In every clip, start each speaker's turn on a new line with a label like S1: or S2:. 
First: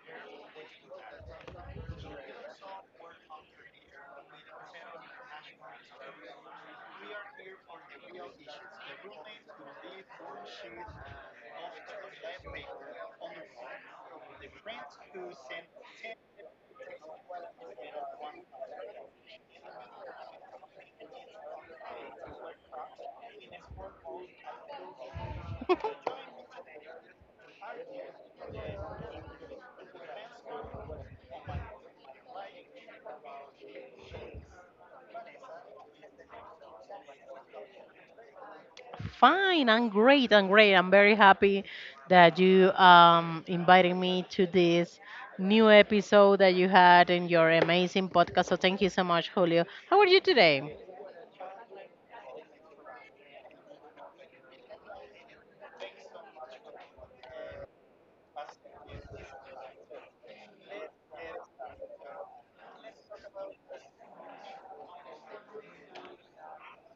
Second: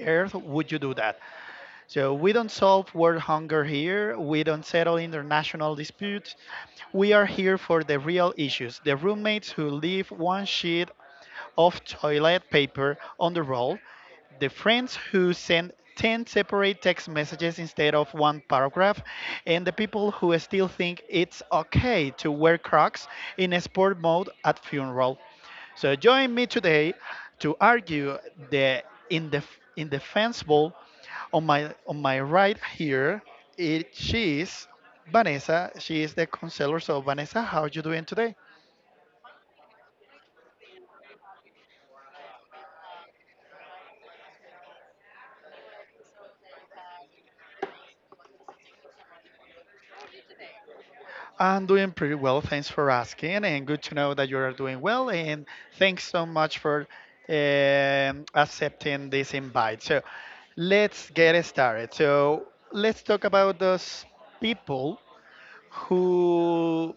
S1: earth would you do that? So, we don't solve world hunger here, we don't settle international disputes. We are here for the real issues, the roommates who live one sheet of toilet paper on the roll, the friends who send 10 separate text messages instead of one paragraph, and the people who still think it's okay to wear Crocs in a sport mode at funeral. So join me today to argue the indefensible on my right here it she is Vanessa. She is the counselor. So Vanessa, how are you doing today?
S2: Fine, I'm great. I'm very happy that you invited me to this new episode that you had in your amazing podcast. So thank you so much, Julio. How are you today?
S1: I'm doing pretty well. Thanks for asking, and good to know that you are doing well. And thanks so much for accepting this invite. So, let's get started. So, let's talk about those people who,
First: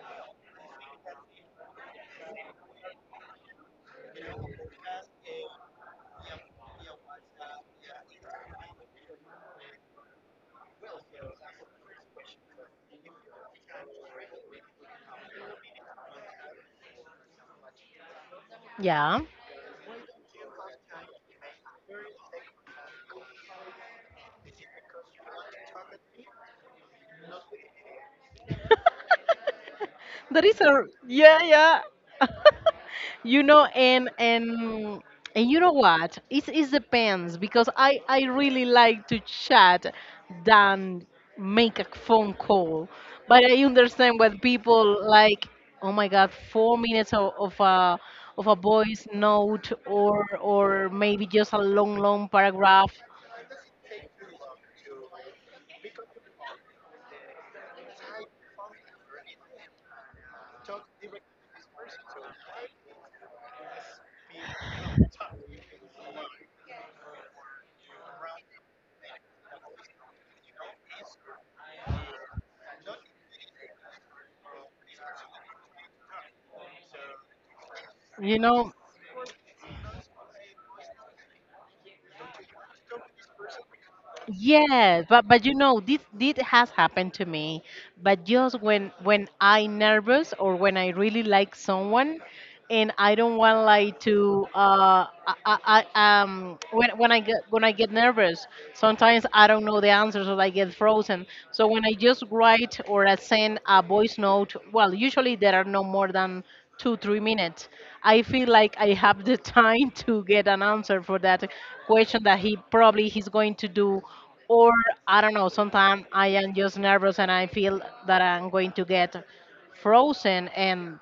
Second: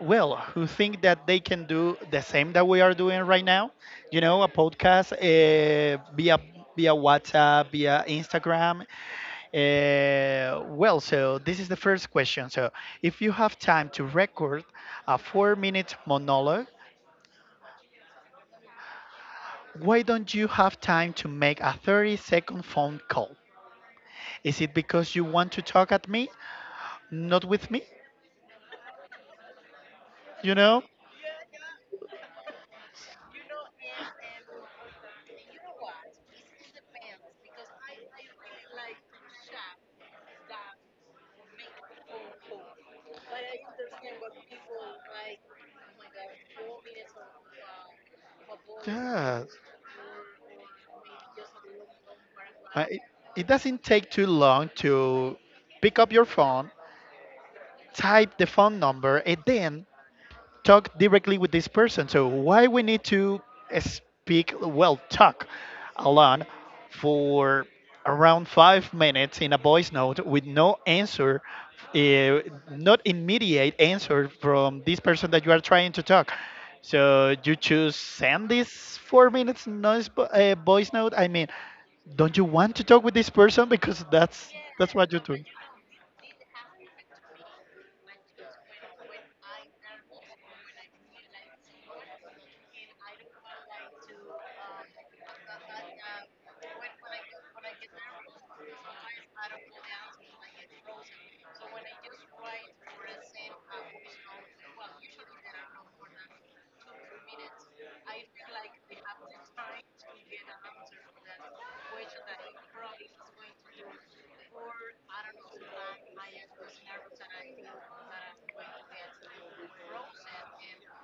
S1: well, who think that they can do the same that we are doing right now. You know, a podcast via WhatsApp, via Instagram, well, so this is the first question. So, if you have time to record a 4 minute monologue,
S2: Yeah.
S1: why don't you have time to make a 30-second phone call? Is it because you want to talk at me, not with me?
S2: That
S1: You
S2: is
S1: know?
S2: a yeah, yeah. you know,
S1: Yeah.
S2: and and and you know what? It depends because I really like to chat than make a phone call. But I understand what people like. Oh my God, 4 minutes of a voice
S1: Yes.
S2: note or maybe just a long long
S1: Uh,
S2: paragraph.
S1: it doesn't take too long to pick up your phone, type the phone number, and then talk directly with this person. So why we need to speak, well, talk alone for around 5 minutes in a voice note with no answer, uh, not immediate answer from this person that you are trying to talk. So you choose
S2: You
S1: send
S2: know,
S1: this 4 minutes voice note. I mean, don't you want to talk with this person? Because that's
S2: yes,
S1: what you
S2: but
S1: do.
S2: but you know this has happened to me, but just when I nervous or when I really like someone, and I don't want like to when I get nervous, sometimes I don't know the answers or I get frozen. So when I just write or I send a voice note, well usually there are no more than two, 3 minutes. I feel like I have the time to get an answer for that question that he probably he's going to do. Or I don't know, sometimes I am just nervous and I feel that I'm going to get frozen and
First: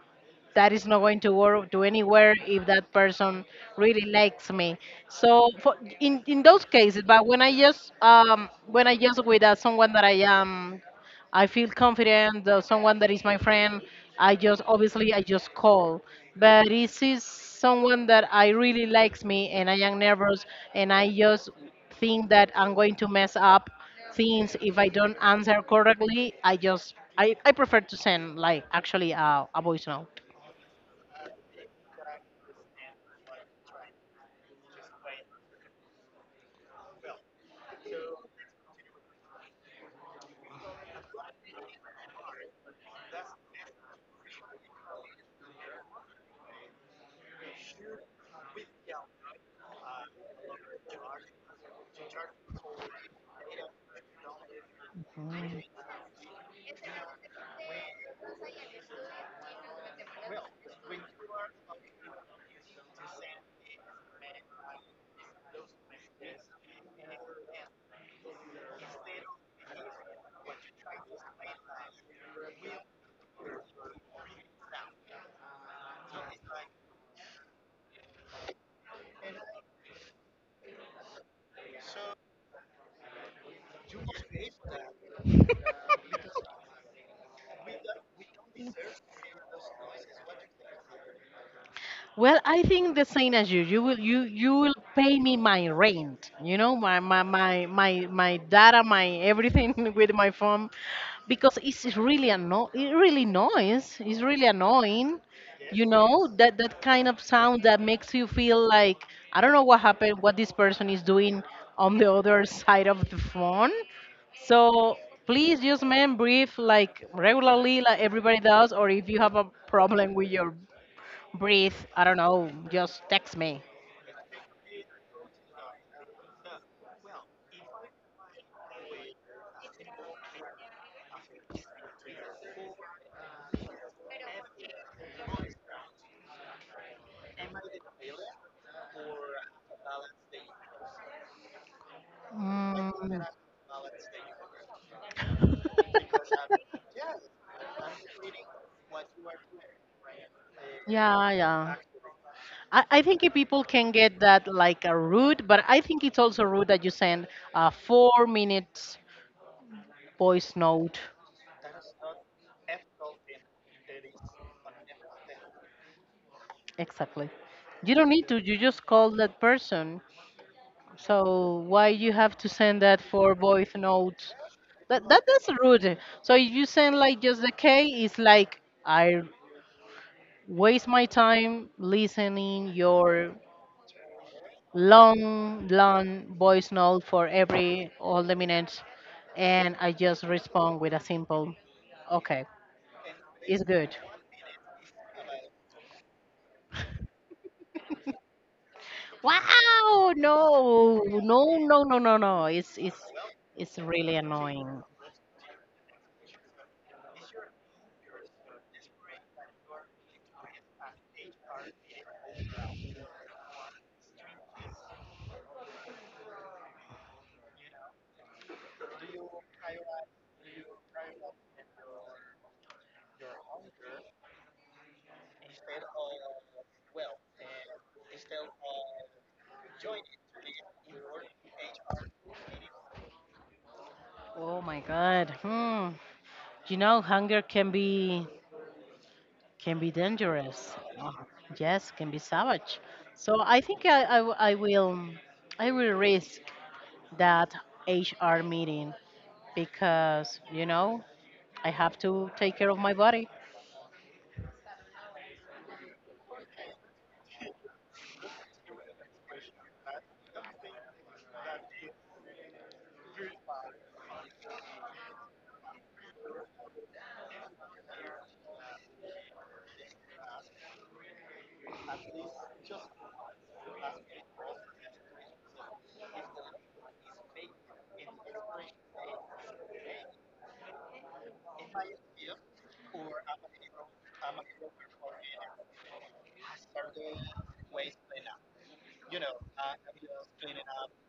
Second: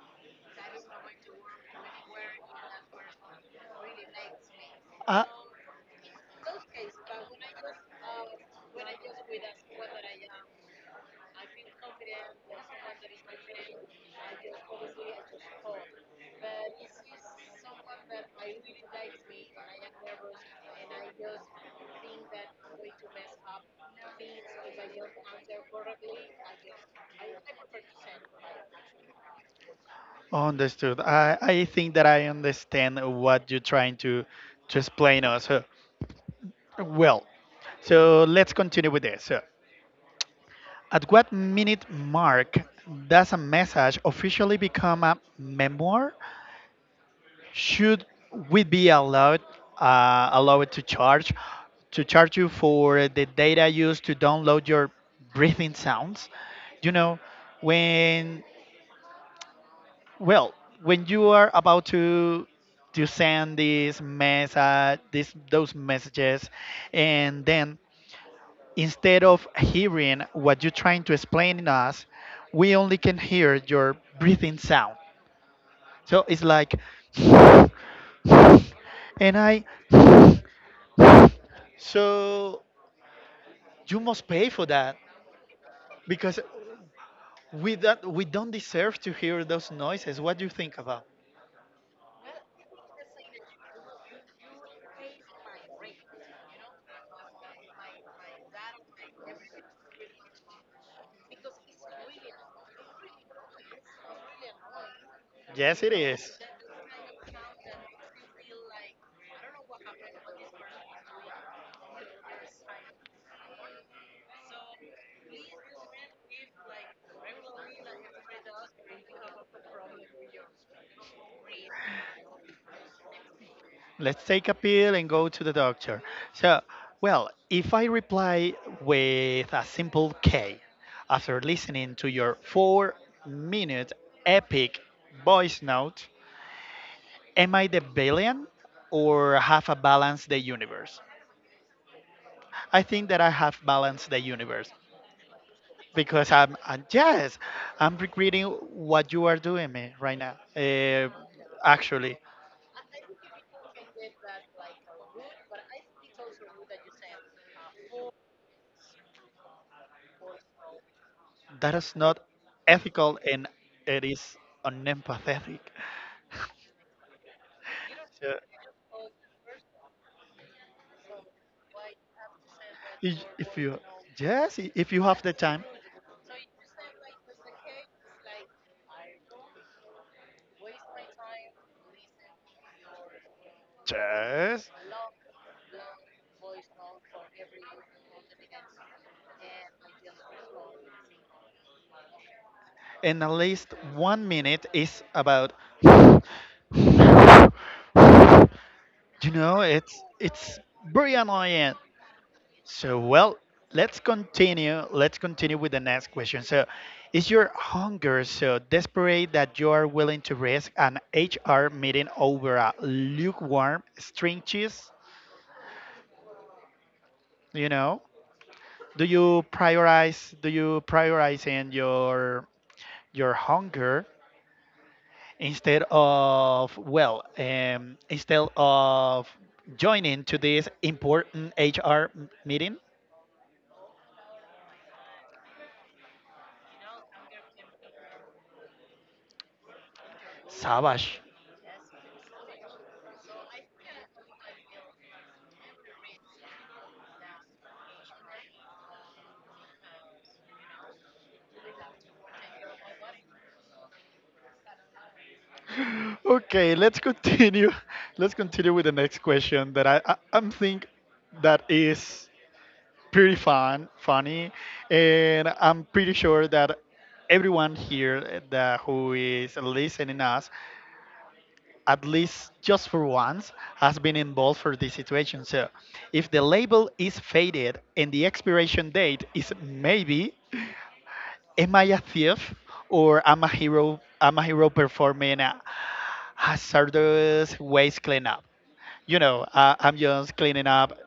S2: that is not going to work to anywhere if that person really likes me.
S1: Uh,
S2: So for, in those cases, but when I just with someone that I feel confident. That someone that is my friend, I just obviously I just call. But this is someone that I really likes me, and I am nervous, and I just think that I'm going to mess up things if I don't answer correctly. I prefer to send like actually a voice note.
S1: Understood. I think that I understand what you're trying to explain us. Well, so let's continue with this. At what minute mark does a message officially become a memoir? Should we be allowed, to charge, to charge you for the data used to download your breathing sounds? You know, when, well, when you are about to send these message, these those messages, and then instead of hearing what you're trying to explain in us, we only can hear your breathing sound. So it's like, and I, so you must pay for that because we, that we don't deserve to hear those noises. What do you think about?
S2: Well, I think the same as you. You will pay me my rent, you know, my data, my everything with my phone because it really noise. It's really annoying.
S1: Yes,
S2: You
S1: it
S2: know,
S1: is.
S2: that kind of sound that makes you feel like I don't know what happened, what this person is doing on the other side of the phone. So please just man breathe like regularly like everybody does or if you have a problem with your breathe. I don't know. Just text me.
S1: Let's take a pill and go to the doctor. So, well, if I reply with a simple K after listening to your 4 minute epic voice note, am I the villain or have I balanced the universe? I think that
S2: Mm.
S1: I have balanced the universe, because I'm, and yes, I'm regretting what you are doing me right now.
S2: Yeah, yeah.
S1: Actually,
S2: I think if people can get that like a rude, but I think it's also rude that you send a 4 minutes voice note.
S1: that is not ethical and it is unempathetic.
S2: Exactly. You don't need
S1: So,
S2: to. You just call that person. So why you have to send that for
S1: if
S2: voice
S1: you,
S2: notes?
S1: yes, if you
S2: That
S1: have
S2: that
S1: the
S2: that's
S1: time,
S2: rude. So if you send like just the K, it's like I waste my time listening your
S1: yes,
S2: long long voice note for every all the minutes, and I just respond with a simple, okay,
S1: and at
S2: it's
S1: least
S2: good.
S1: 1 minute is about, you know,
S2: Wow,
S1: it's
S2: no,
S1: very
S2: no,
S1: annoying.
S2: no, no, no, no. It's
S1: So
S2: it's
S1: well,
S2: it's
S1: let's
S2: really annoying.
S1: continue. Let's continue with the next question. So, is your hunger so desperate that you are willing to risk an HR meeting over a lukewarm string cheese? You know, do you prioritize? Do you prioritize in your hunger instead of, well, instead of joining to this important HR meeting?
S2: Oh my God. Hmm. You know, hunger can be dangerous.
S1: Savage.
S2: Yes, can be savage. So I think I will risk that HR meeting because you know I have to take care of my body.
S1: Okay, let's continue. Let's continue with the next question that I I'm think that is pretty funny, and I'm pretty sure that everyone here that who is listening us, at least just for once, has been involved for this situation. So, if the label is faded and the expiration date is maybe, am I a thief or am I hero? Am a hero performing a hazardous waste cleanup? You know, I'm just cleaning up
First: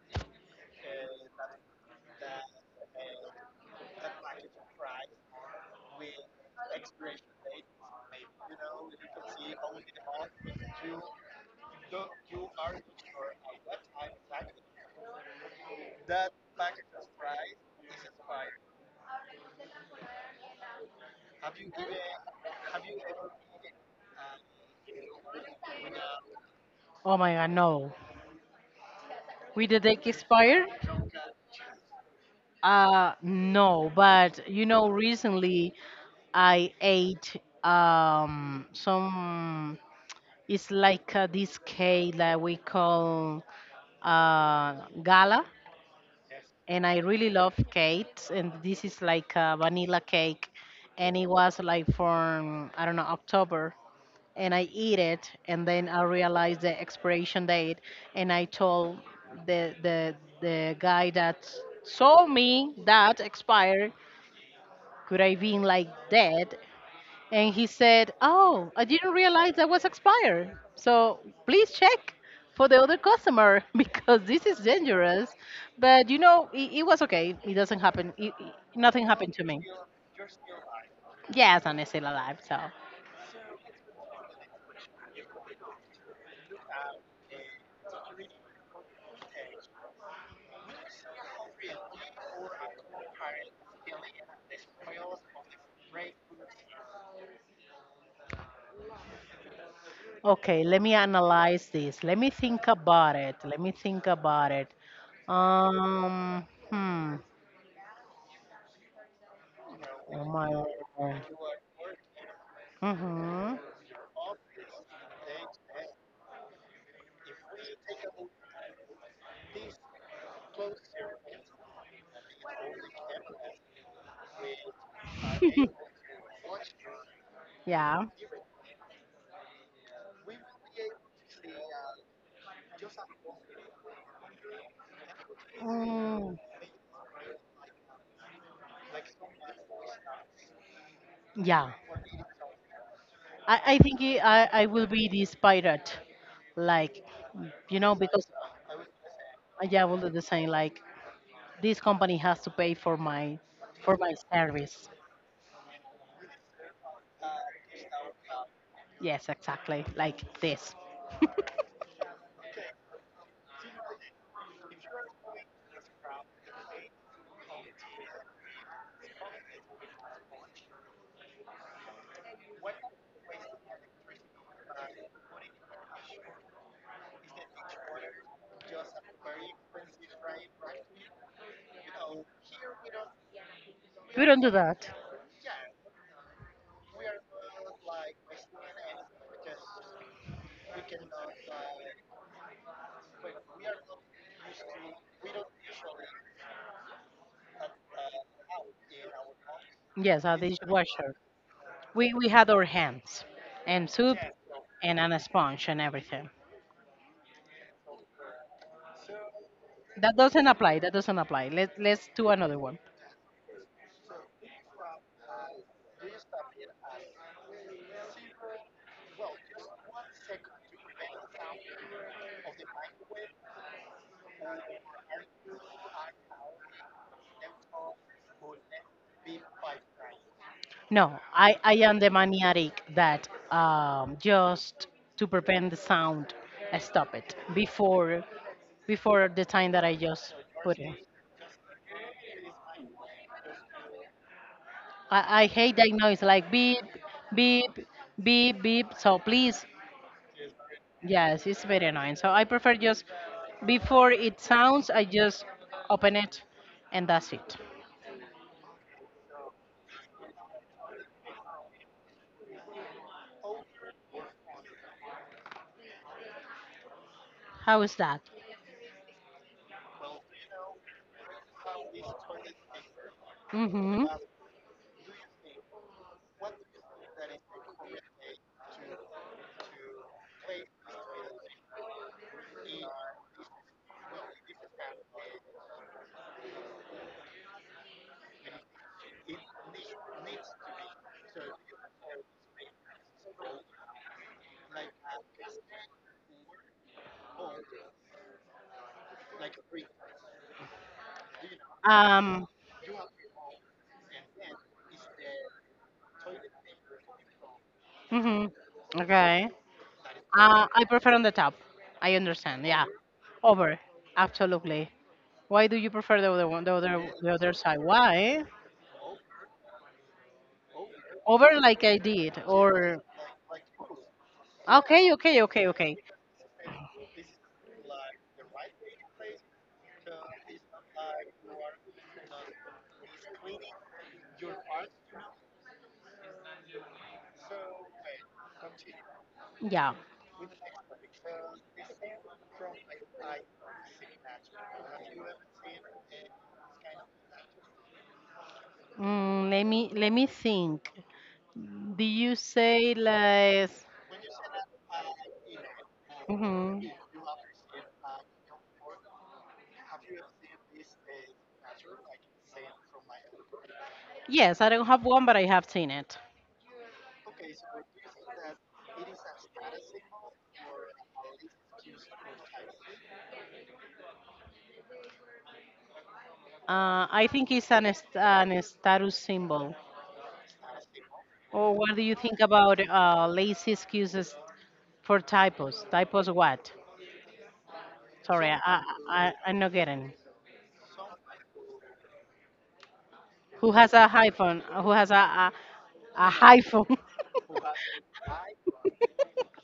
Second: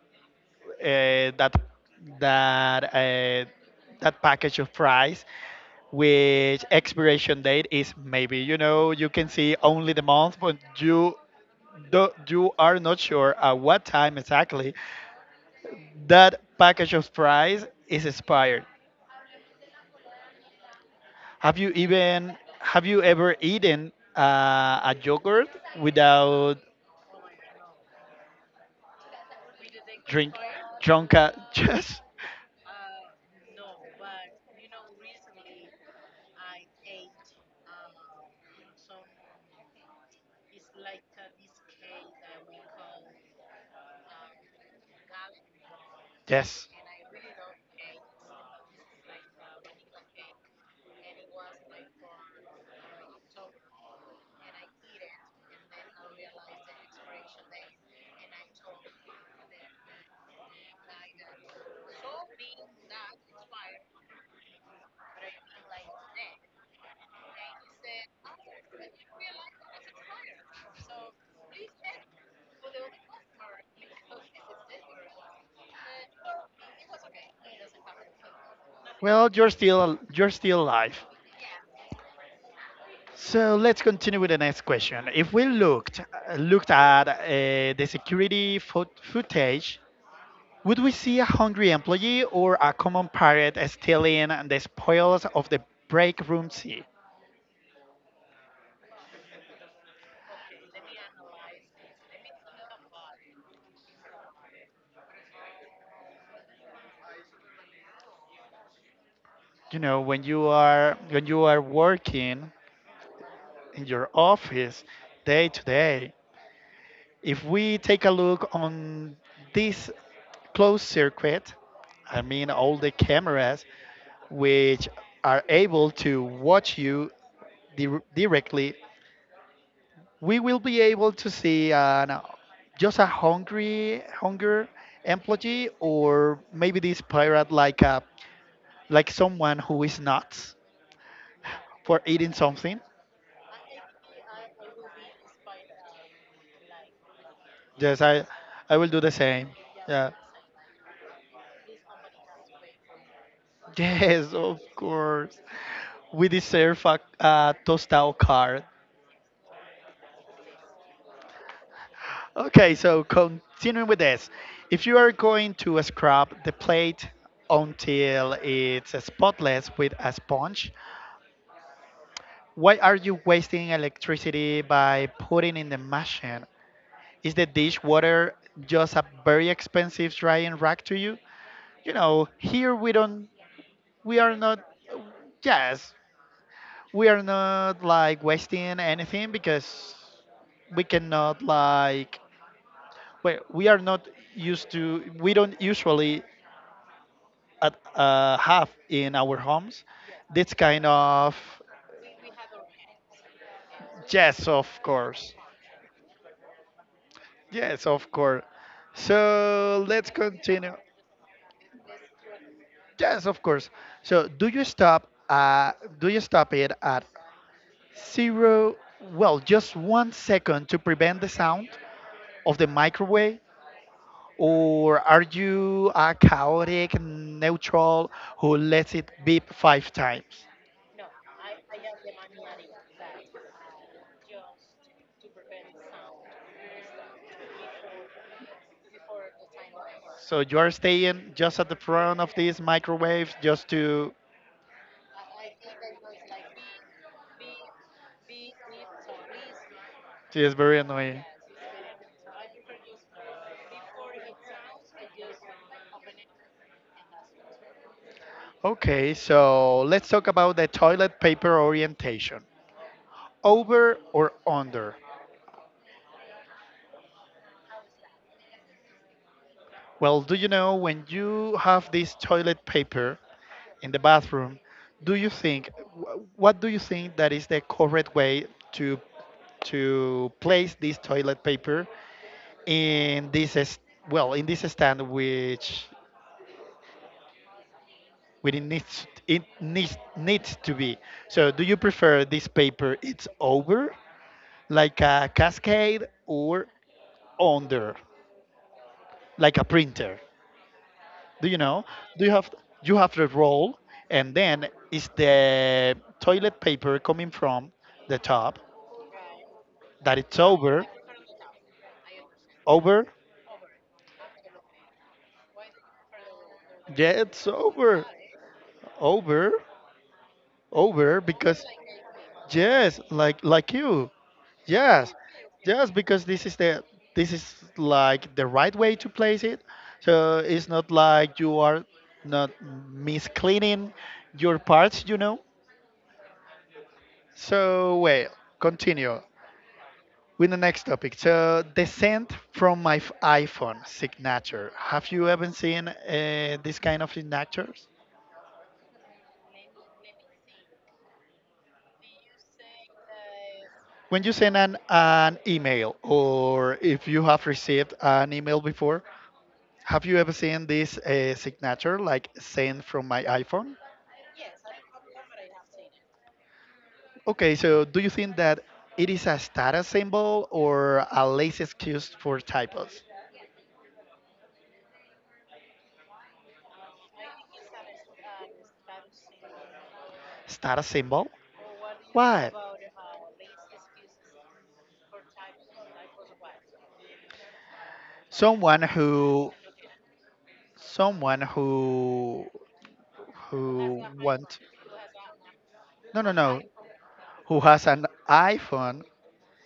S1: that that uh, that package of fries, which expiration date is maybe, you know, you can see only the month, but you do, you are not sure at what time exactly that package of fries is expired. Have you even, have you ever eaten a yogurt without
S2: Oh my God, no. With the date
S1: drink
S2: expire?
S1: drunka?
S2: No. But you know, recently I ate some. It's like this cake that we call uh gala and I really love cakes. And this is like a vanilla cake, and it was like from I don't know October, and I eat it, and then I realized the expiration date, and I told the the the guy that saw me that expired, could I been like dead? And he said, oh, I
S1: Yes,
S2: didn't realize that was expired. So please check for the
S1: yes.
S2: other customer because this is dangerous. But you know, it was okay. It doesn't happen. Nothing
S1: Well,
S2: happened to
S1: you're
S2: me.
S1: still, you're still alive.
S2: Yes, and it's still alive. So,
S1: So let's continue with the next question. If we looked at the security footage, would we see a hungry employee or a common pirate stealing the spoils of the break room sea?
S2: okay, let me analyze this. Let me think about it. Hmm.
S1: You know,
S2: Oh my.
S1: when you are working
S2: Mm-hmm.
S1: in your office day to day,
S2: If
S1: if we take a look on this closed circuit, I mean all the cameras which are able to watch you
S2: yeah.
S1: directly, we will be able to see an, just a hunger employee, or
S2: Mm,
S1: maybe this pirate, like a, like someone who is nuts
S2: yeah.
S1: for eating something.
S2: I think I will be this pirate. Like, you know,
S1: Yes,
S2: because
S1: I will do the same.
S2: yeah, I will
S1: Yeah.
S2: do the same. Like, this company has to pay for my
S1: Yes, of
S2: service.
S1: course. We deserve a toast card.
S2: Yes, exactly. Like this.
S1: Okay, so continuing with this. If you are going to scrub the plate until it's spotless with a sponge, why are you wasting electricity by putting in the machine? Is the dishwater just a very expensive drying rack to you? You know, here we don't, we
S2: We
S1: are
S2: don't do
S1: not,
S2: that.
S1: yes, we are not like wasting anything because we cannot, like, we are not used to, we don't usually have in our homes
S2: Yes, a
S1: this kind
S2: dishwasher.
S1: of,
S2: We had our hands and soup
S1: yes of
S2: and on a
S1: course,
S2: sponge and everything.
S1: yes of course, so let's
S2: That doesn't
S1: continue,
S2: apply. Let's do another one.
S1: yes of course. So do you stop, do you stop it at zero, well, just 1 second to prevent the sound of the microwave? Or are you a chaotic neutral who lets it beep five times?
S2: No, I am the maniatic that just to prevent the sound, I stop it before the time that I just
S1: So you are
S2: put it.
S1: staying just at the front of these microwaves just to.
S2: I hate that noise like beep beep beep. So please,
S1: It is very annoying.
S2: yes, it's very annoying. So I prefer just before it sounds, I just open it and that's it.
S1: Okay, so let's talk about the toilet paper orientation. Over or under?
S2: How is that?
S1: Well, do you know when you have this toilet paper in the
S2: Mm-hmm.
S1: bathroom, do you think, what do you think that is the correct way to to place this toilet paper in this well, in this stand which, which it needs to be. So do you prefer this paper it's over like a cascade, or under like a printer? Do you know? Do you have,
S2: Um.
S1: you have the roll, and then is the toilet paper coming from the top?
S2: Mm-hmm. Okay.
S1: That it's
S2: I
S1: over,
S2: prefer on the top. I understand. Yeah.
S1: over.
S2: Over. Absolutely. Why do you prefer the other one,
S1: Yeah,
S2: the
S1: it's
S2: other side?
S1: over,
S2: Why?
S1: over, over.
S2: Over
S1: Because
S2: like I did,
S1: yes,
S2: or
S1: like you. Yes,
S2: okay, okay, okay,
S1: yes.
S2: okay.
S1: Because this is the, this is like the right way to place it. So it's not like you are not miscleaning your parts. You know. So well, continue.
S2: Yeah.
S1: With the next topic, so descent from my iPhone signature. Have you ever seen this kind of signatures?
S2: Mm, let me think. Do you say like?
S1: When you send an email, or
S2: Hmm.
S1: if you have received an email before, have you ever seen this signature, like sent from my iPhone?
S2: Yes, I don't have one, but I have seen it.
S1: Okay, so do you think that it is a status symbol or a lazy excuse for typos?
S2: I think it's an status symbol.
S1: Status symbol?
S2: Or what do you think
S1: Why?
S2: about lazy excuses for typos? Typos what? Sorry,
S1: Someone who,
S2: I'm not getting.
S1: someone who
S2: Who has
S1: who
S2: a
S1: want,
S2: hyphen? Who has
S1: no
S2: a
S1: no no
S2: hyphen?
S1: who has an iPhone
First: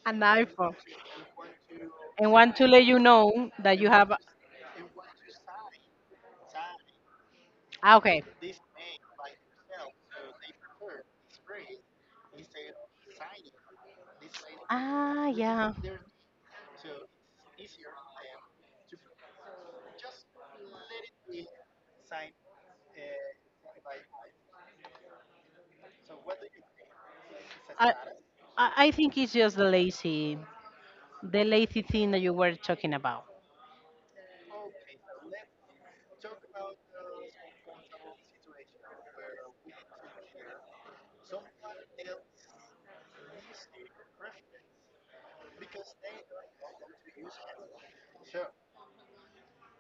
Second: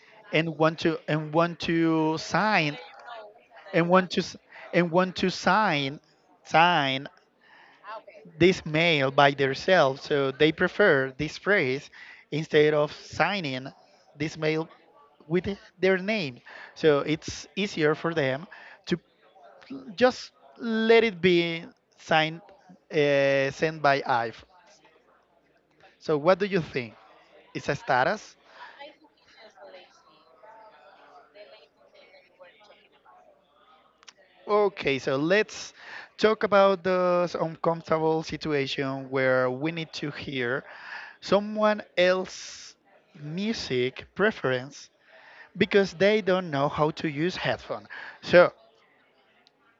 S2: An
S1: and
S2: iPhone.
S1: want to, and want to
S2: And want to
S1: sign,
S2: let you know that you
S1: and want
S2: have.
S1: to s- and want to sign, sign
S2: Ah, okay.
S1: this mail by themselves, so they prefer this phrase instead of signing this mail
S2: Ah,
S1: with
S2: yeah.
S1: their name, so it's easier for them to just let it be signed, sent by IVE. So what do you think? It's a
S2: I,
S1: status?
S2: I I think it's just the lazy thing that you were talking about.
S1: Okay, so let's talk about those uncomfortable situation where we need to hear someone else's music preference because they don't know how to use headphone. So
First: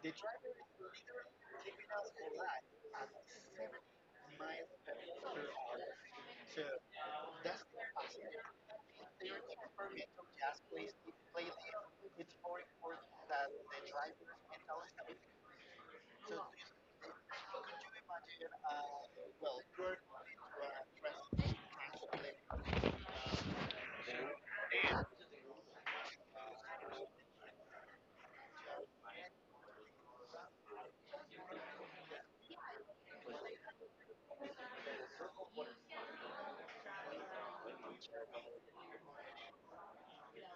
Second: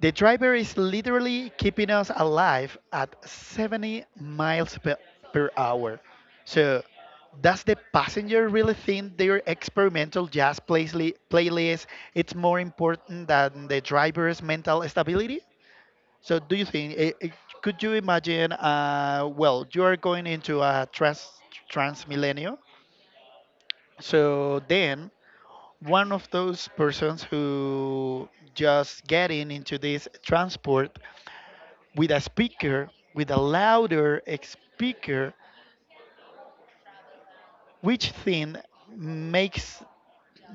S1: the driver is literally keeping us alive at 70 miles per, per hour. So, does the passenger really think their experimental jazz playlist it's more important than the driver's mental stability? So, do you think? Could you imagine? Well, you are going into a trans millennium. So then, one of those persons who just getting into this transport with a speaker, with a louder speaker, which thing makes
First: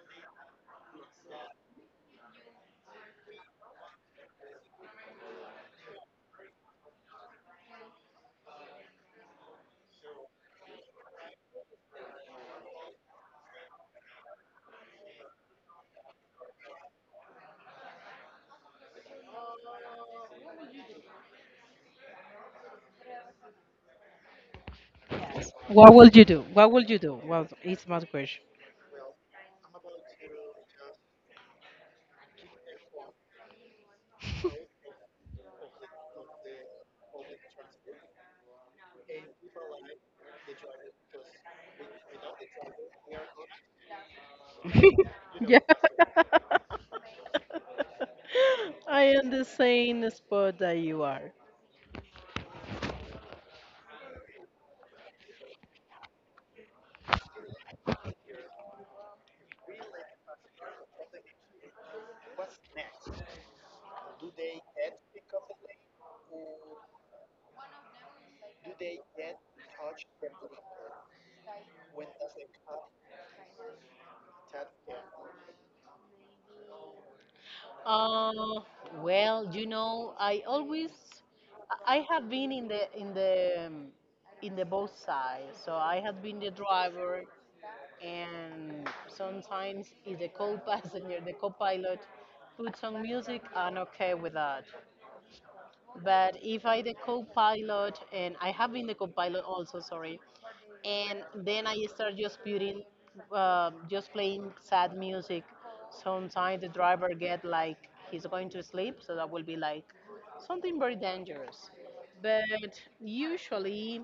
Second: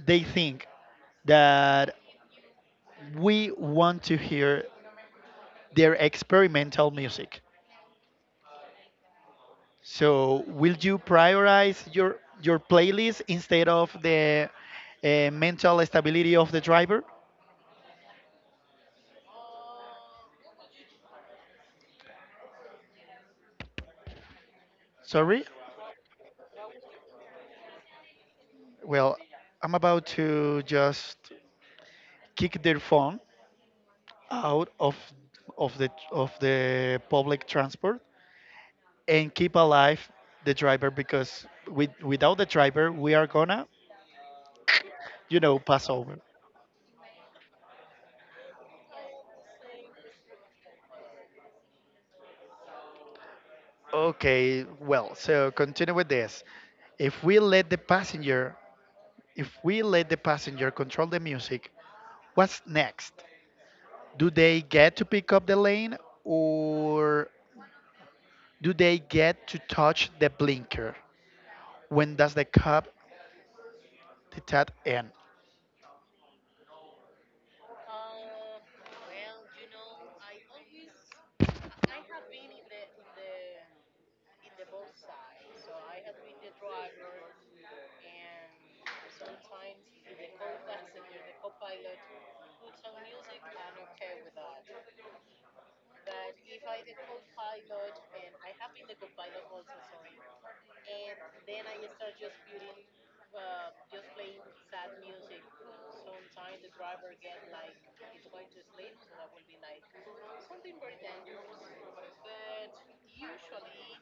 S1: they think that we want to hear their experimental music. So, will you prioritize your playlist instead of the mental stability of the driver? Sorry.
S2: What will you do? Well, it's my question.
S1: Well, I'm about to just kick their phone out of, of the public transport and keep alive the driver, because with, without the driver we are gonna, you
S2: Yeah.
S1: know, pass over.
S2: I am the same spot that you are.
S1: Okay, well, so continue with this. If we let the passenger, if we let the passenger control the music, what's next? Do they get to pick up the lane, or do they get to touch the blinker? When does the cop detect end?
S2: Uh, well, you know, I always, I have been in the in the both sides. So I have been the driver, and sometimes if the co-passenger, the co-pilot puts on music, I'm okay with that. But if I the co-pilot and I have been the co-pilot also, sorry, and then I start just putting, just playing sad music. Sometimes the driver get like he's going to sleep, so that will be like something very dangerous. But usually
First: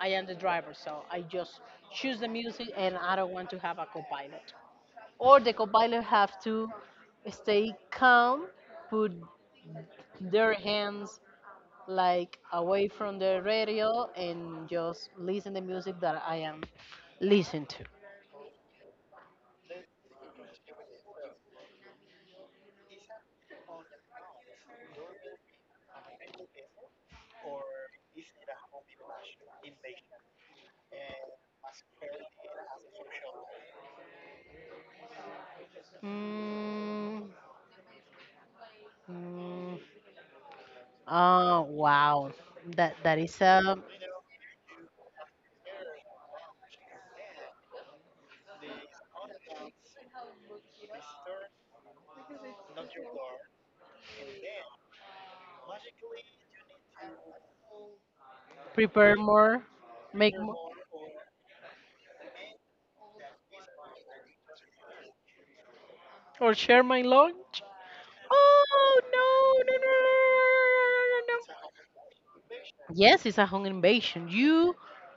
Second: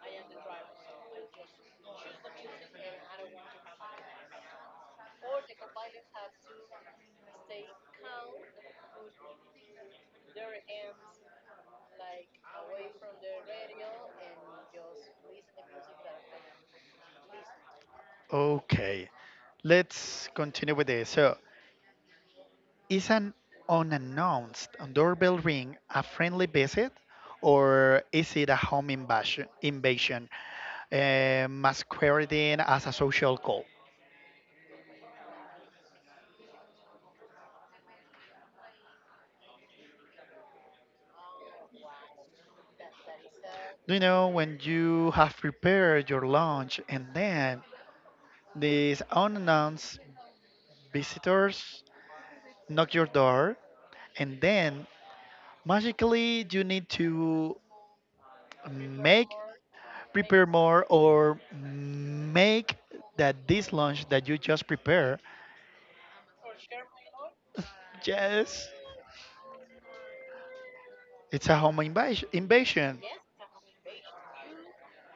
S2: I am the driver, so I just choose the music and I don't want to have a co-pilot, or the co-pilot have to stay calm, put their hands like away from the radio and just listen the music that I am listening to.
S1: Okay, let's continue with this. So is an unannounced doorbell ring a friendly visit, or is it a home invasion masquerading as a social call?
S2: Mm, mm, oh wow, that that is a
S1: Do you know when you have prepared your lunch and then these unannounced visitors knock your door, and then magically you need to
S2: prepare
S1: make
S2: more, make
S1: prepare
S2: more,
S1: more or make that this lunch that you just prepared
S2: or share my lunch.
S1: just.
S2: Oh no no no no no no no no no!
S1: It's
S2: No.
S1: a
S2: No,
S1: home
S2: no.
S1: invasion.
S2: Yes, it's a home invasion. You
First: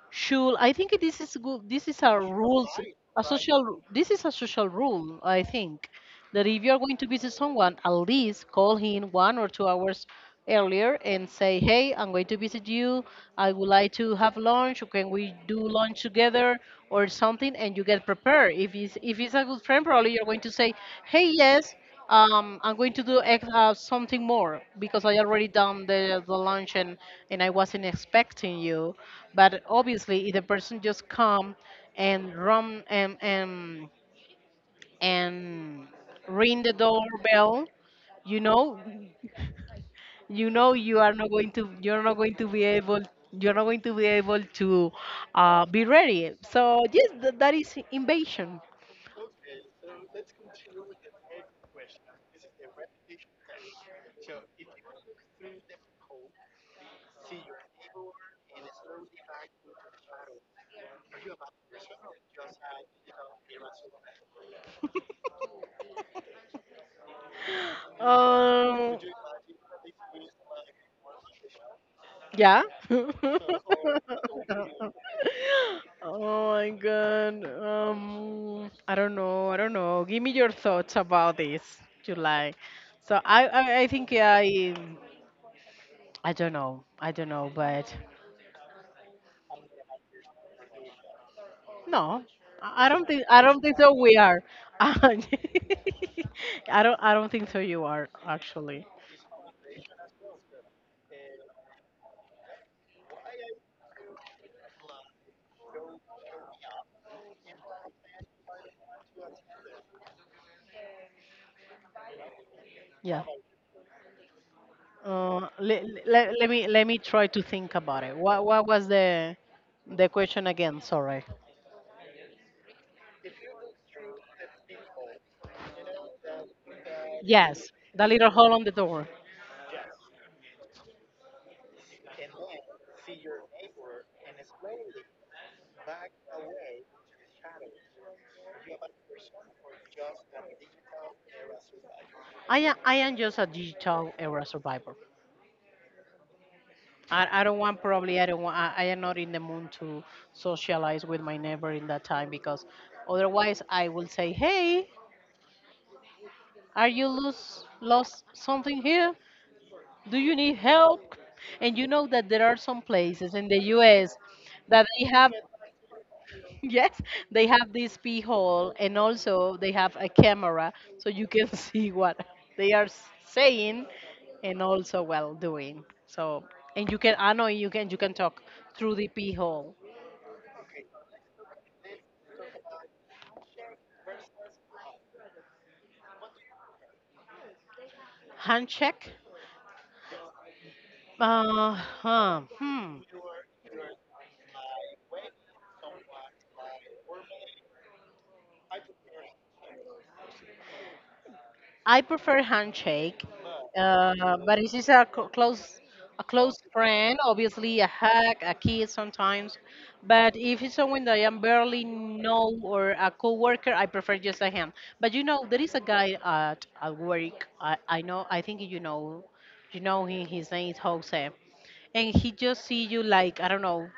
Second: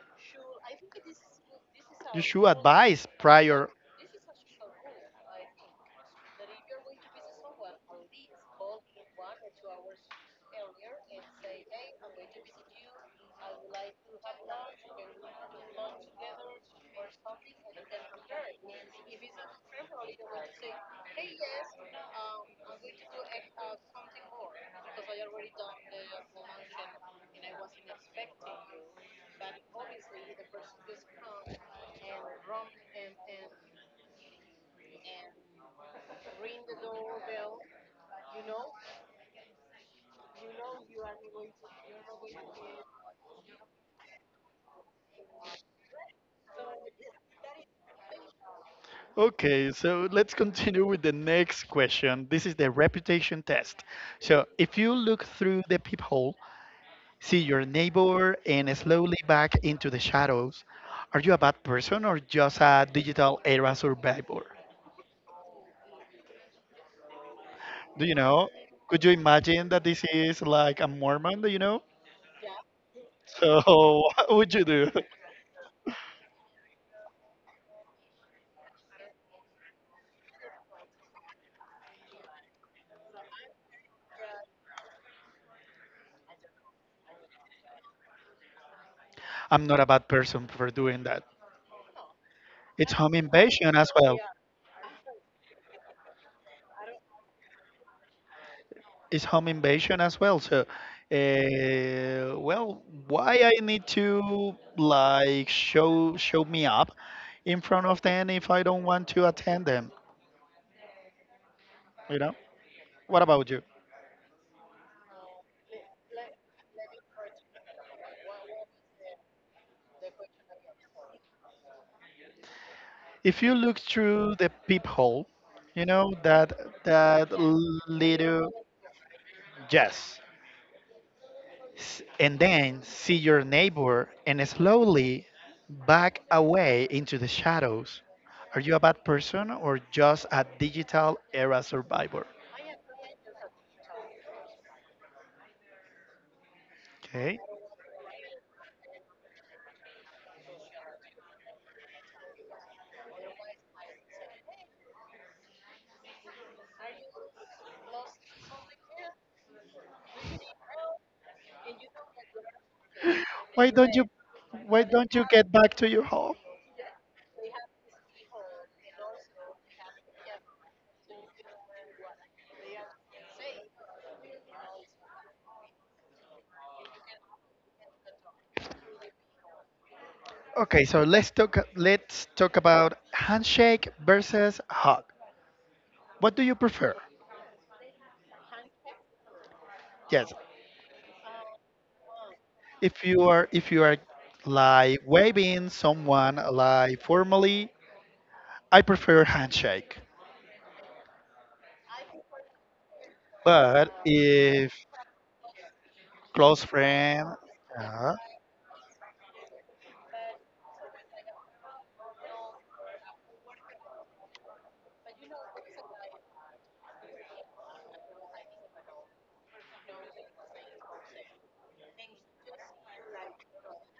S2: should. I think this is good. This is a
S1: You should
S2: rules,
S1: advise
S2: a
S1: prior.
S2: social. This is a social rule. I think that if you are going to visit someone, at least call him 1 or 2 hours earlier and say, hey, I'm going to visit you. I would like to have lunch, or can we do lunch together or something? And you get prepared. If if it's a good friend, probably you're going to say, hey, yes, I'm going to do something more because I already done the lunch, and I wasn't expecting you. But obviously, if the person just come and run and ring the doorbell, you know, you know you're not going to be able to be ready, so yes that is invasion.
S1: Okay, so let's continue with the next question. This is the reputation test. So, if you look through the peephole, see your neighbor, and slowly back into the shadows, are you a bad person or just a digital era survivor? Do you know?
S2: Um,
S1: Could you imagine that this is like a Mormon, do you know?
S2: yeah.
S1: So, what would you do?
S2: Oh my God, um, I don't know. Give me your thoughts about this, July. So I think I don't know. But
S1: I'm not a bad person for doing that.
S2: no, I
S1: It's
S2: don't
S1: home
S2: think
S1: invasion as
S2: so.
S1: well.
S2: We are. I I don't think so. You are actually.
S1: It's home invasion as well. So, well, why I need to like show me up in front of them if I don't want to attend them? You know. What
S2: Yeah.
S1: about you?
S2: Let me try to think about it. What was the question again? Sorry.
S1: If you look through the peephole, you know that
S2: Yes, the little
S1: little
S2: hole on the door.
S1: yes, and then see your neighbor and slowly back away into the shadows. Are you a bad person or just a digital era survivor?
S2: I am just a digital era survivor. I,
S1: Okay.
S2: I don't want, probably I don't want, I am not in the mood to socialize with my neighbor in that time because otherwise I will say hey, are you lose lost something here? Do you need help? And you know that there are some places in the
S1: Why don't you
S2: US
S1: why
S2: that they
S1: don't you
S2: have,
S1: get back to your home?
S2: yes, they have this hole, and also they have a camera so you can see what they are saying and also well doing. So, and you can, I know you can talk through the hole.
S1: Okay, so let's talk about handshake versus hug. What do you prefer?
S2: Hand check?
S1: Yes.
S2: Huh, hmm.
S1: If you are like waving someone like formally, I prefer handshake.
S2: I prefer handshake.
S1: But
S2: But
S1: if
S2: it's just close, a close
S1: close
S2: friend.
S1: friend.
S2: Obviously, a
S1: Uh,
S2: hug, a kiss sometimes. But if it's someone that I am barely know or a coworker, I prefer just a hand. But you know, there is a guy at work. I know. I think you know him. His name is Jose, and he just see you like I don't know,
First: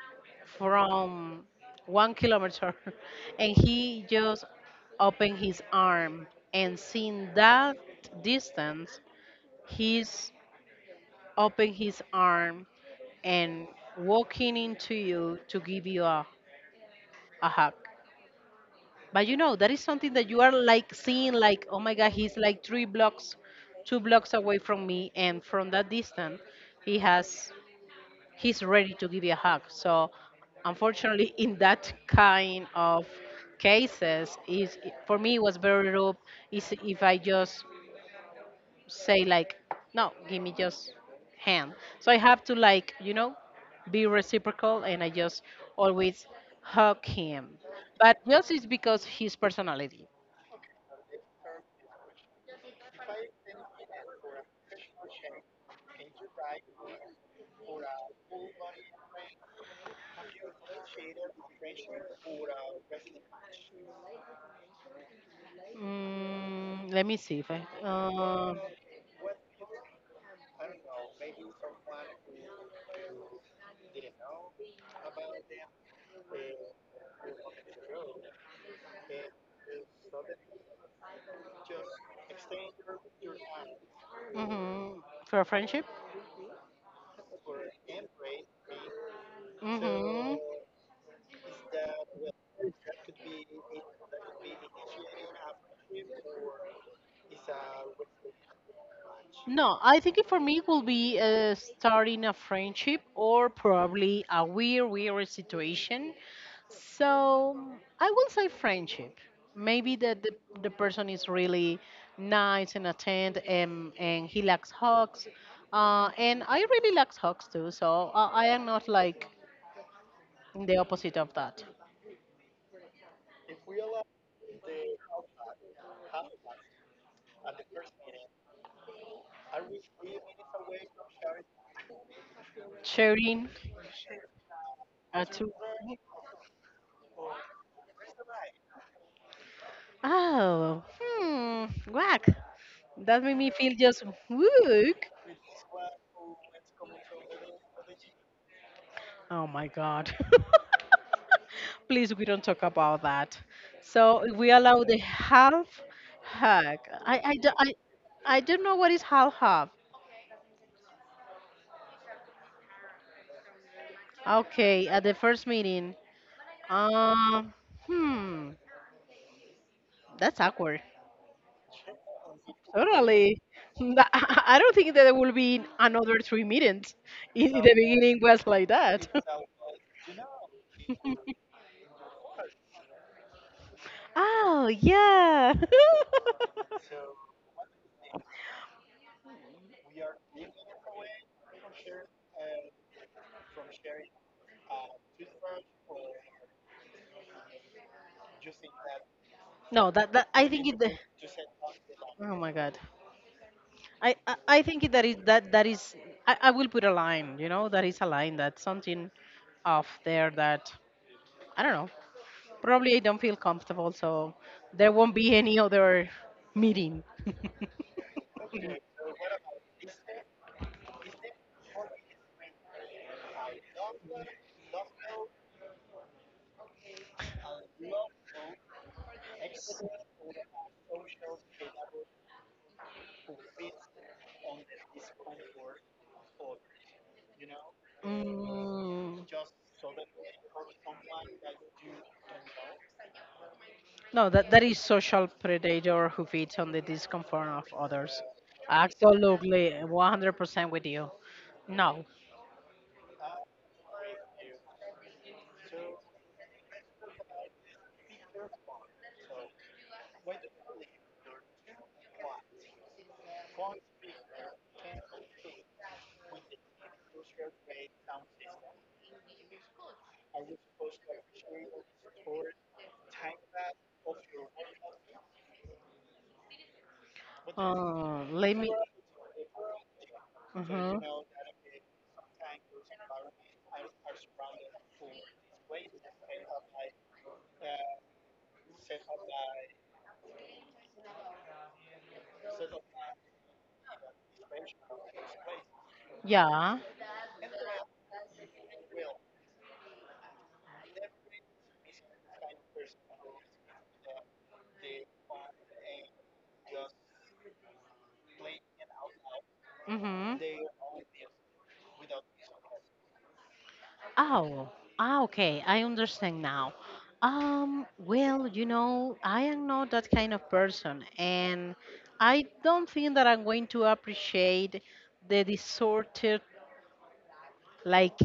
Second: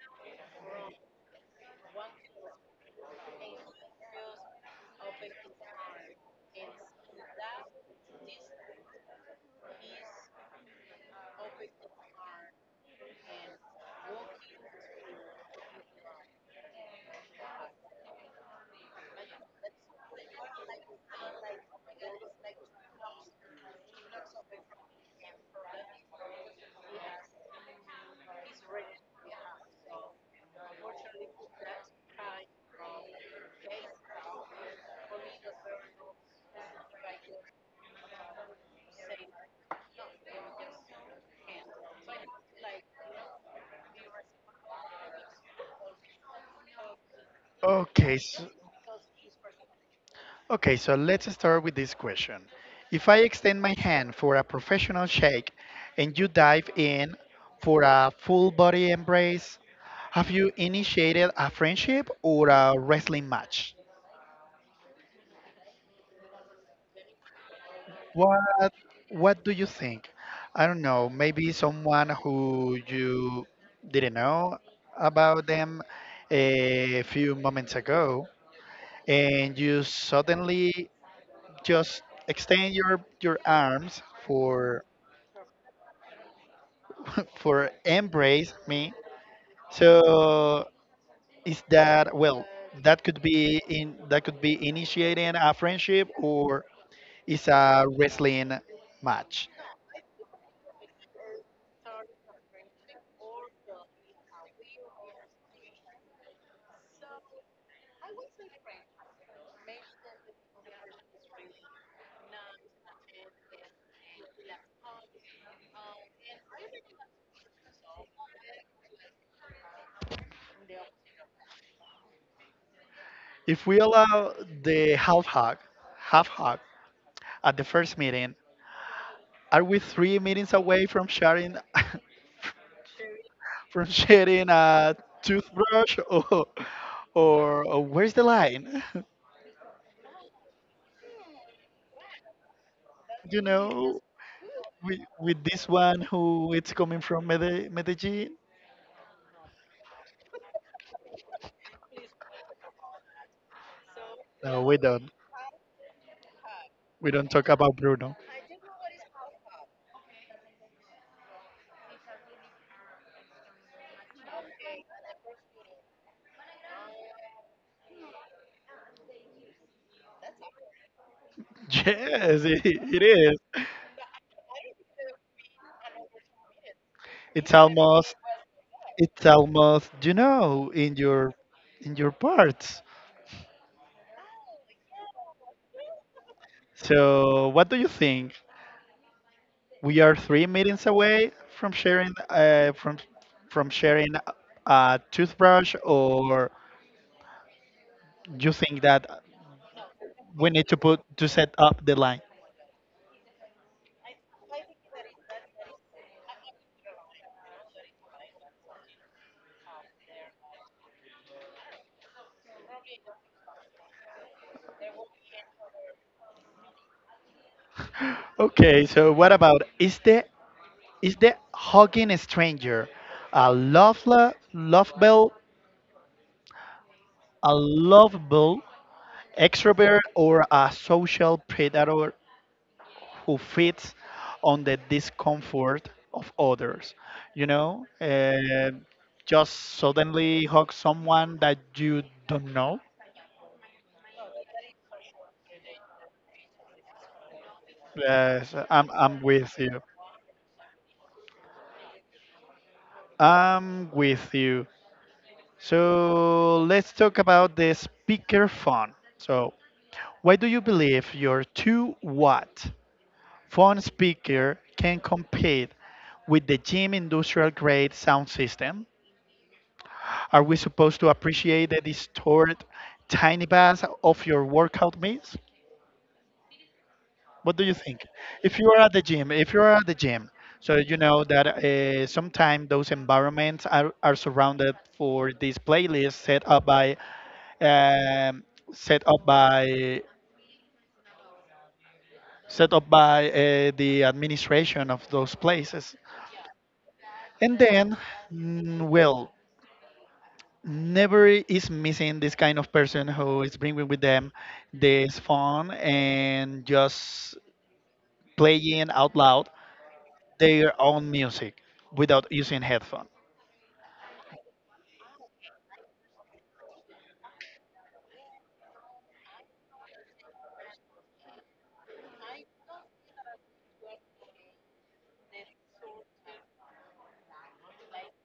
S2: from 1 kilometer, and he just open his arm and seeing that distance. He's open his arm and walking into you to give you a hug. But that is something that you are like seeing like, oh my God, he's like three blocks, two blocks away from me. And from that distance, he has, he's ready to give you a hug. So unfortunately, in that kind of cases, is for me, it was very rough. Is if I just say like, no, give me just hand. So I have to like, be reciprocal and I just always hug him. But
S1: okay. So,
S2: just it's because his personality.
S1: okay. So let's start with this question. If I extend my hand for a professional shake, and you dive in for a full body embrace, have you initiated a friendship or a wrestling match?
S2: Let me see if I,
S1: What What do you think? I don't know. Maybe someone who you didn't know about them a few moments ago, and you suddenly just extend your arms for
S2: mhm, for a friendship.
S1: for embrace me,
S2: Hmm.
S1: so is that, well, that could be initiating a friendship or is a wrestling match.
S2: No, I think it for me it will be starting a friendship or probably a weird situation. So I will say friendship. Maybe that the person is really nice and attend and he likes hugs. And I really like hugs too. So I am not like the opposite of that.
S1: If we allow the half hug at the first meeting, are we three meetings away from sharing
S2: Sharing
S1: from sharing a
S2: a two.
S1: toothbrush, or where's the line?
S2: Oh, whack. That made
S1: You
S2: me feel
S1: know,
S2: just wook.
S1: with this one who it's coming from Medellin.
S2: Oh my God. Please, we don't talk about that. So we
S1: No, we
S2: allow the
S1: don't.
S2: half hug.
S1: We
S2: i
S1: don't
S2: i,
S1: talk
S2: do- I,
S1: about Bruno.
S2: I don't know what is half hug. Okay, at the first meeting, um hmm that's awkward.
S1: Yes, it
S2: Totally.
S1: is.
S2: Th- I don't think that there will be another three meetings. In
S1: It's
S2: the
S1: almost.
S2: beginning was like that.
S1: It's almost. You know, in your parts.
S2: Oh yeah.
S1: So, what do you think? We are three meetings away from sharing uh, from from sharing a toothbrush, or you think that
S2: No, that
S1: we
S2: i
S1: need
S2: think
S1: to
S2: it
S1: put to set up the line?
S2: Oh my God. I think that is that that is I will put a line, you know, that is a line, that's something off there that I don't know. Probably I don't feel comfortable, so there won't be any other meeting.
S1: Okay, so what about is the hugging a stranger a lovely, lovable extrovert or a social predator who feeds on the discomfort of others? You know,
S2: Mm,
S1: just suddenly hug someone that you don't know.
S2: no, that that is social predator who feeds on the discomfort of others.
S1: Yes, I'm with
S2: Absolutely,
S1: you.
S2: 100% with you. No.
S1: I'm with you. So let's talk about the speaker phone. So, why do you believe your 2-watt phone speaker can compete with the gym industrial grade sound system? Are we supposed to appreciate the stored tiny bars of your workout meals? What do you think?
S2: Oh, let
S1: If
S2: me.
S1: you are at the gym, If you are at the gym, so you
S2: Mhm.
S1: know that sometimes those environments are, surrounded for these playlists set up by um, set up by the administration of those places.
S2: Yeah.
S1: And then, well, never is missing this kind of person who is bringing with them this fun and just playing out loud
S2: Mhm.
S1: their own music without using headphone.
S2: Oh, okay. I understand now. Well, you know, I am not that kind of person, and I don't think that I'm going to appreciate the deserted like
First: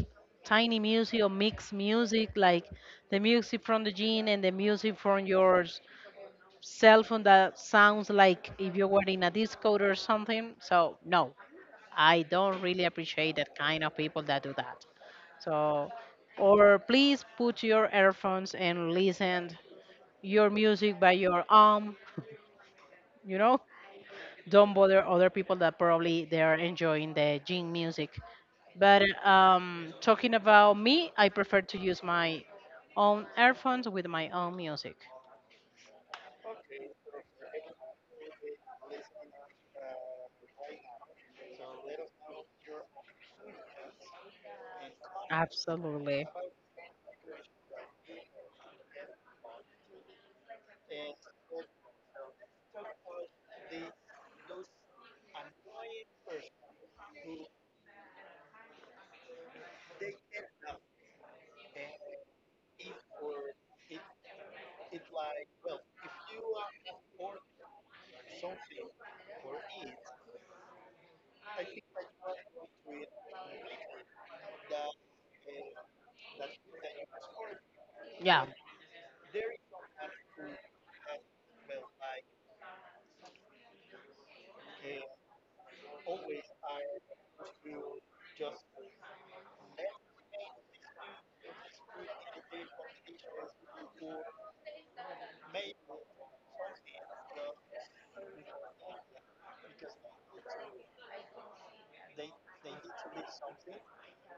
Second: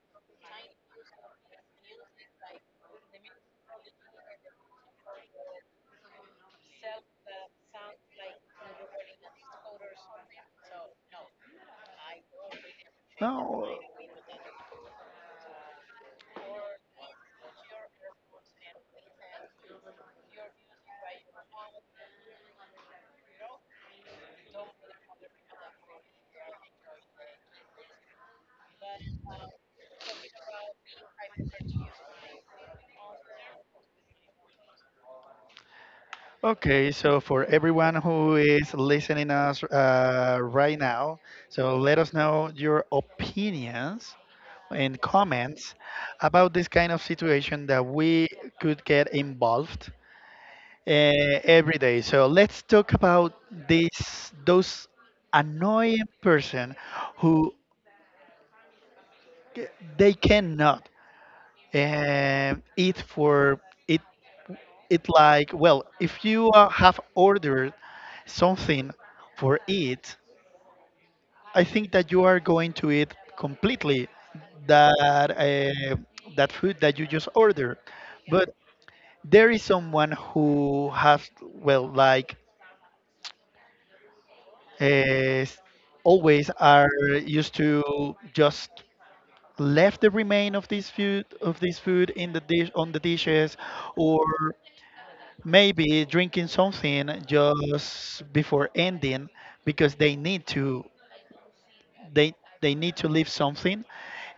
S2: tiny music or mixed music, like the music from the gym and the music from your cell phone that sounds like if you were in a disco or something. So no, I don't really appreciate that
S1: No,
S2: kind of people that do that. So, or please put your earphones and listen your music by your arm. You know, don't bother other people that probably they are enjoying the gym music. But talking about me, I prefer to use my own earphones with my own music.
S1: okay. So for everyone who is listening us right now, so let us know your opinions and comments
S2: Absolutely.
S1: about this kind of situation that we could get involved uh, every day. So let's talk about this those annoying person who c- they cannot eat for it. It like, well, if you have ordered something for it, I think that you are going to eat completely that uh, that food that you just ordered.
S2: Yeah.
S1: But there is someone who has, well, like is always are used to just left the remain of this food in the dish on the dishes, or maybe drinking something just before ending because they they need to leave something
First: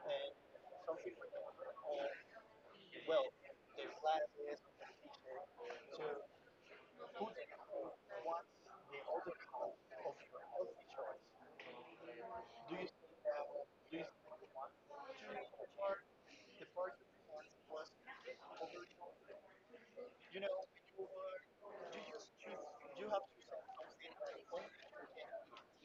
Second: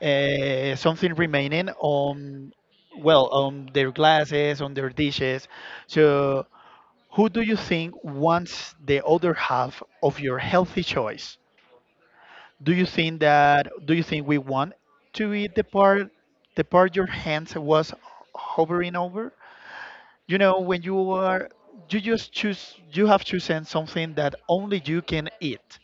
S1: something remaining on, well, on their glasses on their dishes. So who do you think wants the other half of your healthy choice? Do you think we want to eat the part your hands was hovering over? You know, when you are, you just choose, you have chosen something that only you can eat.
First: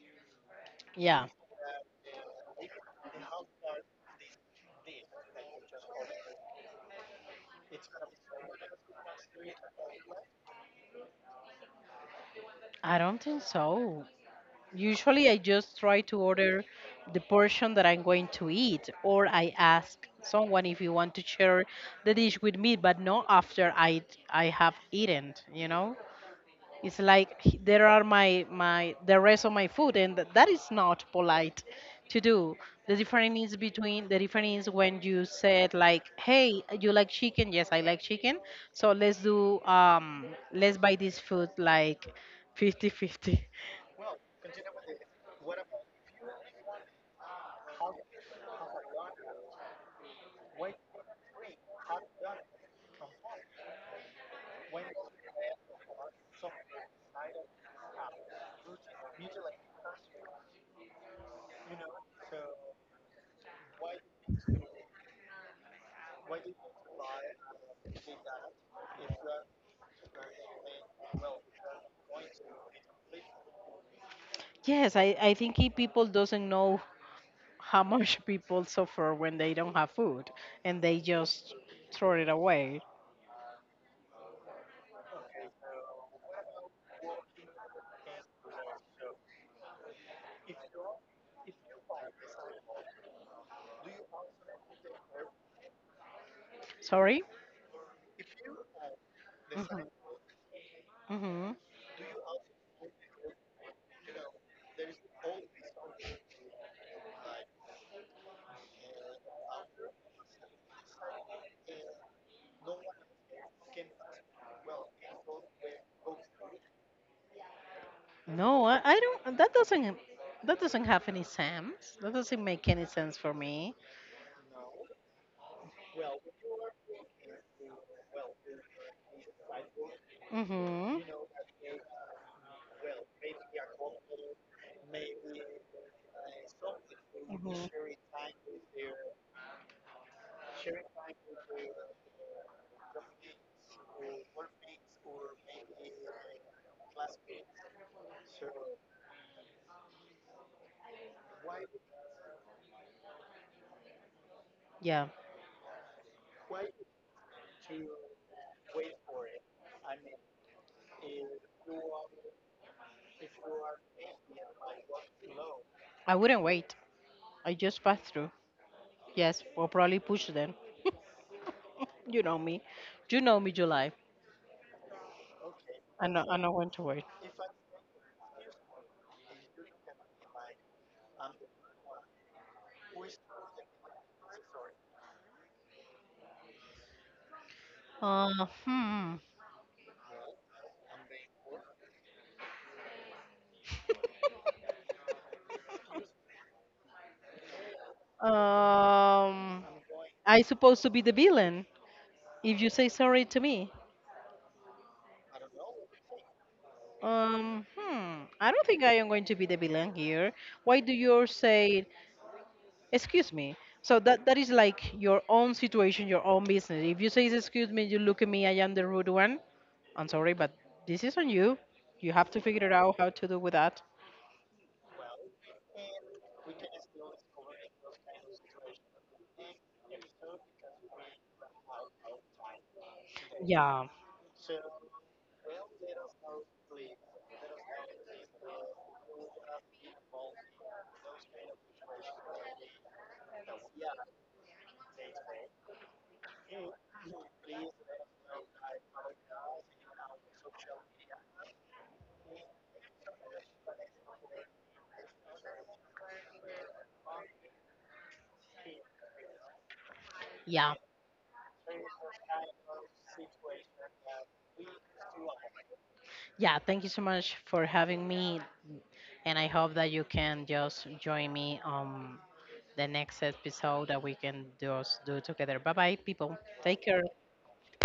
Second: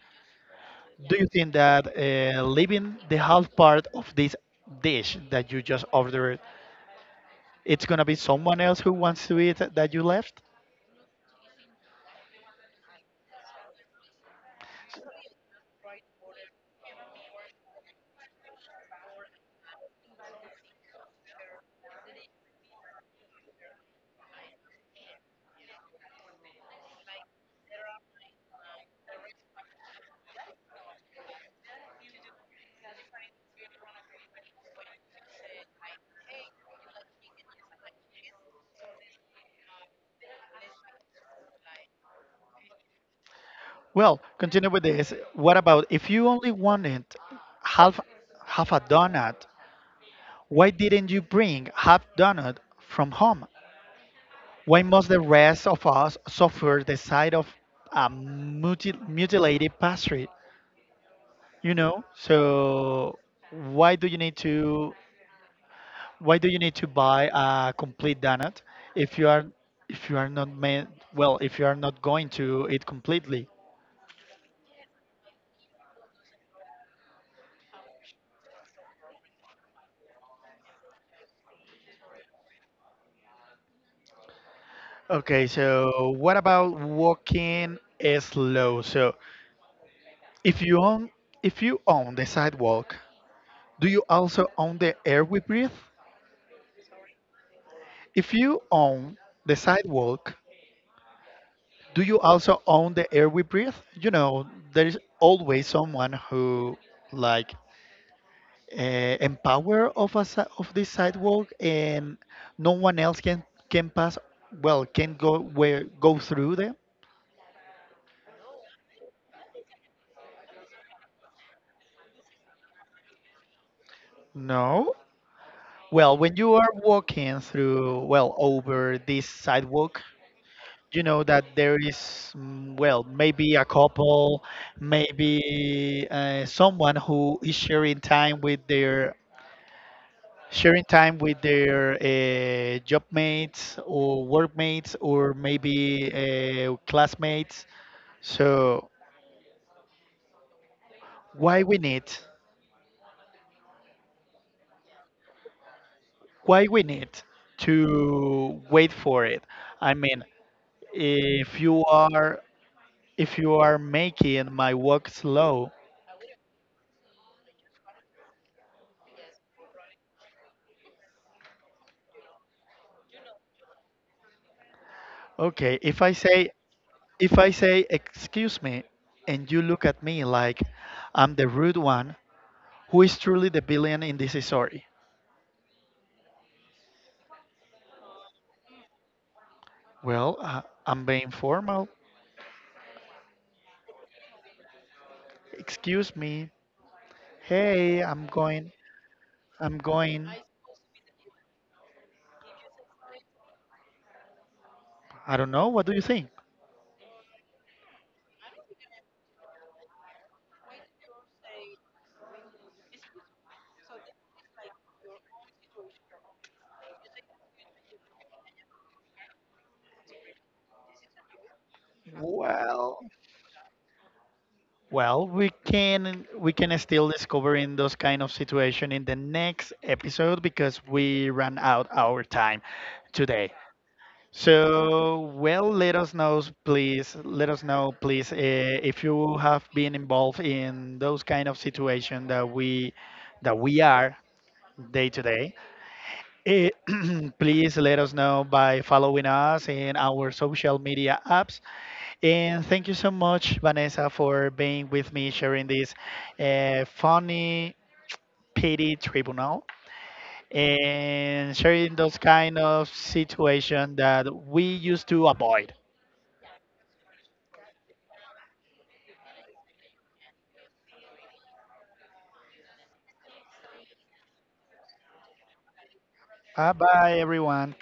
S1: Do you
S2: Yeah.
S1: think that leaving the half part of this dish that you just ordered, it's gonna be someone else who wants to eat that you left?
S2: I don't think so. Usually, I just try to order the portion that I'm going to eat, or I ask someone if you want to share the dish with me, but not after I have eaten. You know, it's like there are my the rest of my food, and that is not polite to do. The difference is between the difference is when you said like, "Hey, you like chicken? Yes, I like chicken. So let's do let's buy this food like 50-50."
S1: Well, continue with this. What about if you only wanted half half a donut? Why didn't you bring half donut from home? Why must the rest of us suffer the sight of a mutilated pastry? You know, so why do you need to why do you need to buy a complete donut if you are if you are not meant, well, if you are not going to eat completely?
S2: Yes, I think people doesn't know how much people suffer when they don't have food and they just throw it away.
S1: Okay, so what about walking slow? So if you own if you own the sidewalk, do you also own the air we breathe?
S2: Sorry?
S1: If you own the sidewalk,
S2: Hmm.
S1: do you also own the air we breathe? You know, there is always someone who, like, uh, empower of a si- of this sidewalk, and no one else can pass. Well, can go where go through them.
S2: No, I don't. That doesn't. That doesn't have any sense. That doesn't make any sense for me.
S1: No. Well, when you are walking through, well, over this sidewalk,
S2: Hmm. Hmm.
S1: you know that there is, well, maybe a couple, maybe someone who is sharing time with their job mates or workmates or maybe classmates. So why we need
S2: Yeah,
S1: why we need to wait for it. I mean, if you are if you are making my work slow.
S2: I wouldn't wait. I just pass through. Yes, or probably push them. You know me. You know me, July.
S1: okay if
S2: I
S1: i
S2: know. I know
S1: say
S2: when to wait.
S1: If I say, excuse me, and you look at me like I'm the rude one, who is truly the villain in this story?
S2: Hmm.
S1: Well, I'm being formal. Excuse me. Hey,
S2: Um,
S1: I'm going.
S2: I supposed to be the villain if you say sorry to me.
S1: I don't know. What do you think?
S2: Hmm. I don't think I am going to be the villain here. Why do you say excuse me? So that that is like your own situation, your own business. If you say excuse me, you look at me. I am the rude one. I'm sorry, but this is on you. You have to figure it out
S1: Well,
S2: how to do with that.
S1: we can still discover in those kind of situation in the next episode because we ran out our time today.
S2: Yeah.
S1: So, well, let us know, please. Let us know, please, if you have been involved in those kind of situation that we are day to day. Eh, please let us know by following us in our social media apps. And thank you so much, Vanessa, for being with me, sharing this funny pity tribunal and sharing those kind of situation that we used to avoid.
S2: Yeah, thank you so much for having me, and I hope that you can just join me on the next episode that we can just do together. Bye bye, people.
S1: Bye
S2: Take care.
S1: bye, everyone.